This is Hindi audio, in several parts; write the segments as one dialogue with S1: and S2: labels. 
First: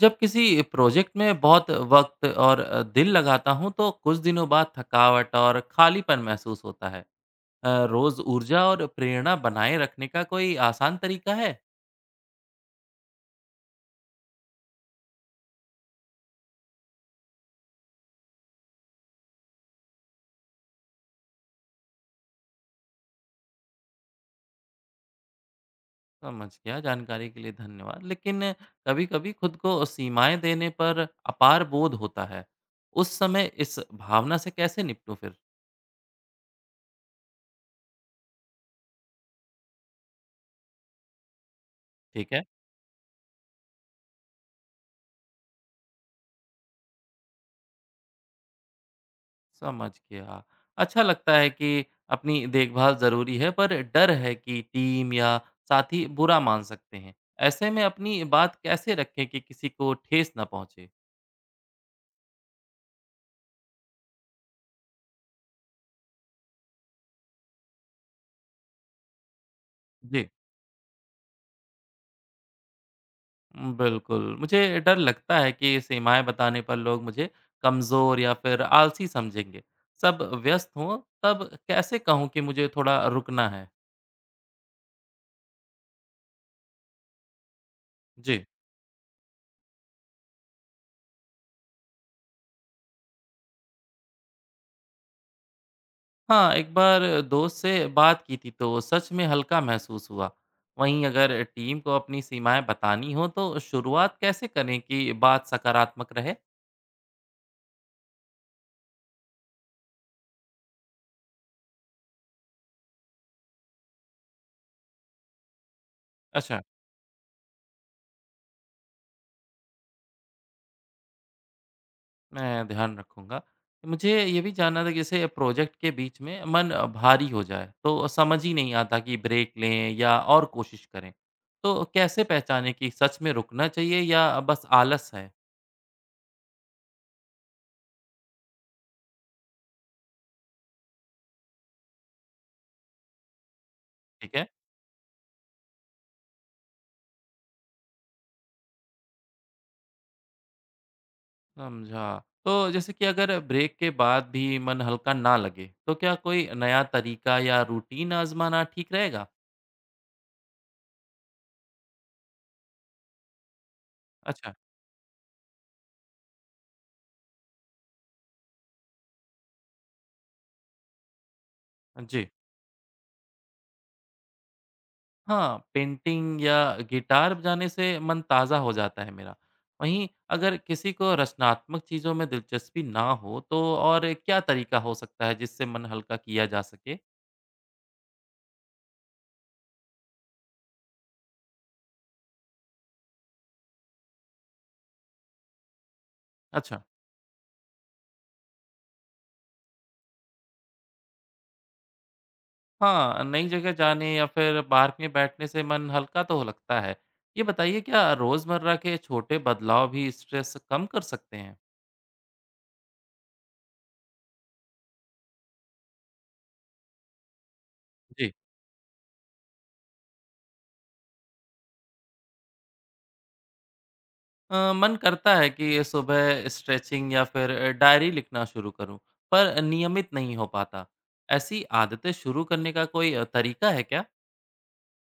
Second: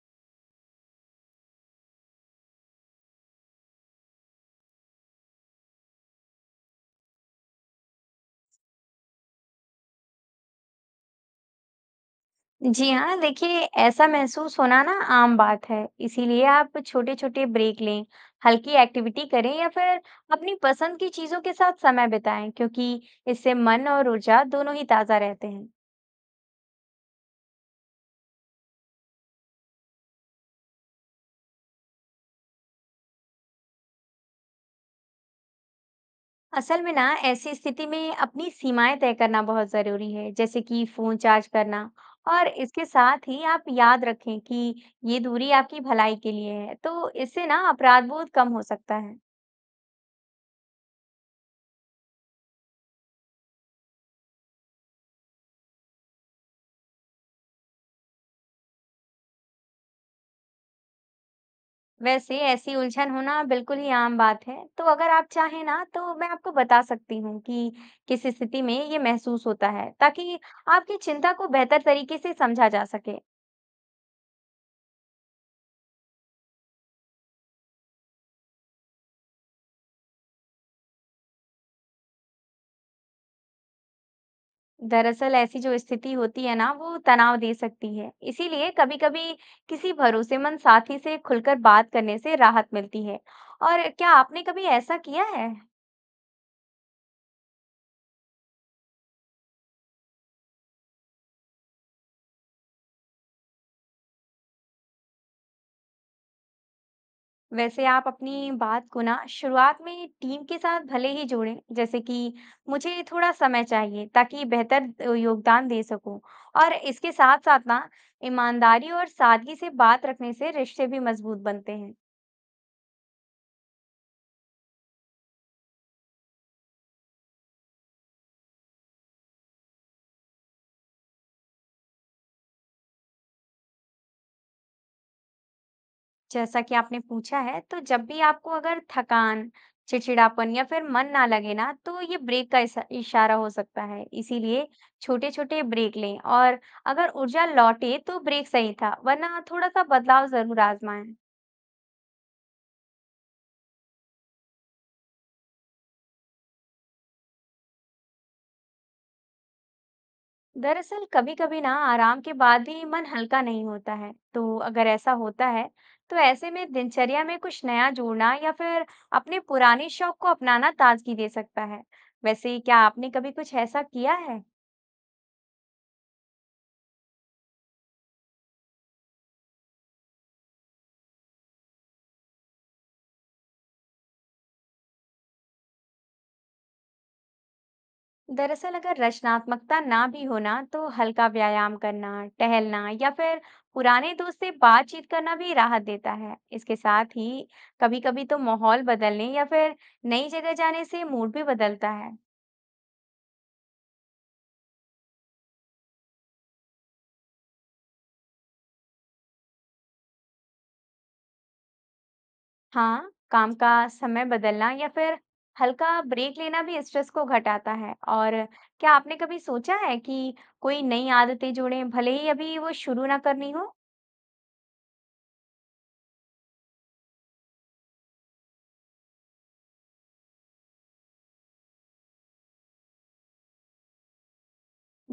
S1: जब किसी प्रोजेक्ट में बहुत वक्त और दिल लगाता हूँ तो कुछ दिनों बाद थकावट और खालीपन महसूस होता है। रोज ऊर्जा और प्रेरणा बनाए रखने का कोई आसान तरीका है।
S2: जी हाँ, देखिए ऐसा महसूस होना ना आम बात है। इसीलिए आप छोटे-छोटे ब्रेक लें, हल्की एक्टिविटी करें या फिर अपनी पसंद की चीज़ों के साथ समय बिताएं, क्योंकि इससे मन और ऊर्जा दोनों ही ताज़ा रहते हैं।
S1: समझ गया जानकारी के लिए धन्यवाद लेकिन कभी-कभी खुद को सीमाएं देने पर अपार बोध होता है। उस समय इस भावना से कैसे निपटूं फिर।
S2: असल में ना ऐसी स्थिति में अपनी सीमाएं तय करना बहुत ज़रूरी है, जैसे कि फ़ोन चार्ज करना।
S1: ठीक है।
S2: और इसके साथ ही आप याद रखें कि ये दूरी आपकी भलाई के लिए है, तो इससे ना अपराध बोध कम हो सकता है।
S1: समझ गया। अच्छा लगता है कि अपनी देखभाल ज़रूरी है, पर डर है कि टीम या साथी बुरा मान सकते हैं। ऐसे में अपनी बात कैसे रखें कि किसी को ठेस ना पहुँचे?
S2: वैसे ऐसी उलझन होना बिल्कुल ही आम बात है। तो अगर आप चाहें ना, तो मैं आपको बता सकती हूँ कि किस स्थिति में ये महसूस होता है,
S1: जी।
S2: ताकि आपकी चिंता को बेहतर तरीके से समझा जा सके।
S1: बिल्कुल। मुझे डर लगता है कि सीमाएँ बताने पर लोग मुझे कमज़ोर या फिर आलसी समझेंगे। सब व्यस्त हों, तब कैसे कहूँ कि मुझे थोड़ा रुकना है?
S2: दरअसल ऐसी जो स्थिति होती है ना, वो तनाव दे सकती है।
S1: जी।
S2: इसीलिए कभी-कभी किसी भरोसेमंद साथी से खुलकर बात करने से राहत मिलती है। और क्या आपने कभी ऐसा किया है?
S1: हाँ, एक बार दोस्त से बात की थी तो सच में हल्का महसूस हुआ। वहीं अगर टीम को अपनी सीमाएं बतानी हो तो शुरुआत कैसे करें कि बात सकारात्मक रहे?
S2: वैसे आप अपनी बात को ना शुरुआत में टीम के साथ भले ही जोड़ें, जैसे कि मुझे थोड़ा समय चाहिए, ताकि बेहतर योगदान दे सकूं।
S1: अच्छा।
S2: और इसके साथ साथ ना, ईमानदारी और सादगी से बात रखने से रिश्ते भी मजबूत बनते हैं।
S1: मैं ध्यान रखूंगा। मुझे ये भी जानना था कि जैसे प्रोजेक्ट के बीच में मन भारी हो जाए तो समझ ही नहीं आता कि ब्रेक लें या और कोशिश करें। तो कैसे पहचाने कि सच में रुकना चाहिए या बस आलस है?
S2: जैसा कि आपने पूछा है, तो जब भी आपको अगर थकान, चिड़चिड़ापन या फिर मन ना लगे ना, तो ये ब्रेक का इशारा हो सकता है।
S1: ठीक है?
S2: इसीलिए छोटे-छोटे ब्रेक लें, और अगर ऊर्जा लौटे तो ब्रेक सही था, वरना थोड़ा सा बदलाव जरूर आजमाएं।
S1: समझा। तो जैसे कि अगर ब्रेक के बाद भी मन हल्का ना लगे, तो क्या कोई नया तरीका या रूटीन आज़माना ठीक रहेगा?
S2: दरअसल कभी कभी ना आराम के बाद भी मन हल्का नहीं होता है। तो
S1: अच्छा,
S2: अगर ऐसा होता है, तो ऐसे में दिनचर्या में कुछ नया जोड़ना या फिर अपने पुराने शौक को अपनाना ताजगी दे सकता है।
S1: जी।
S2: वैसे क्या आपने कभी कुछ ऐसा किया है?
S1: हाँ, पेंटिंग या गिटार बजाने से मन ताज़ा हो जाता है मेरा। वहीं अगर किसी को रचनात्मक चीज़ों में दिलचस्पी ना हो, तो और क्या तरीका हो सकता है जिससे मन हल्का किया जा सके?
S2: दरअसल अगर रचनात्मकता ना भी होना, तो हल्का व्यायाम करना, टहलना या फिर पुराने दोस्त से बातचीत करना भी राहत देता है। इसके
S1: अच्छा।
S2: साथ ही कभी कभी तो माहौल बदलने या फिर नई जगह जाने से मूड भी बदलता है।
S1: हाँ, नई जगह जाने या फिर पार्क में बैठने से मन हल्का तो लगता है। ये बताइए क्या रोज़मर्रा के छोटे बदलाव भी स्ट्रेस कम कर सकते हैं?
S2: हाँ, काम का समय बदलना या फिर हल्का ब्रेक लेना भी स्ट्रेस को घटाता है।
S1: जी।
S2: और क्या आपने कभी सोचा है कि कोई नई आदतें जोड़ें, भले ही अभी वो शुरू ना करनी हो?
S1: मन करता है कि सुबह स्ट्रेचिंग या फिर डायरी लिखना शुरू करूँ, पर नियमित नहीं हो पाता। ऐसी आदतें शुरू करने का कोई तरीका है क्या?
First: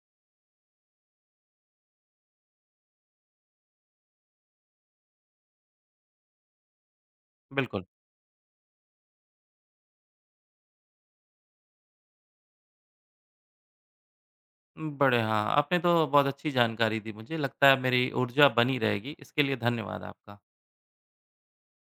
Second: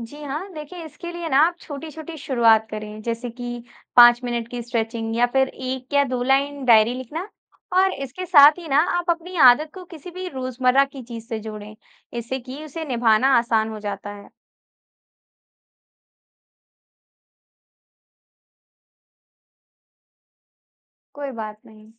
S2: जी हाँ, देखिए इसके लिए ना आप छोटी छोटी शुरुआत करें, जैसे कि 5 मिनट की स्ट्रेचिंग या फिर 1 या 2 लाइन डायरी लिखना।
S1: बिल्कुल।
S2: और इसके साथ ही ना आप अपनी आदत को किसी भी रोजमर्रा की चीज से जोड़ें, इससे कि उसे निभाना आसान हो जाता है।
S1: बड़े हाँ, आपने तो बहुत अच्छी जानकारी दी मुझे। लगता है मेरी ऊर्जा बनी रहेगी। इसके लिए धन्यवाद आपका।
S2: कोई बात नहीं।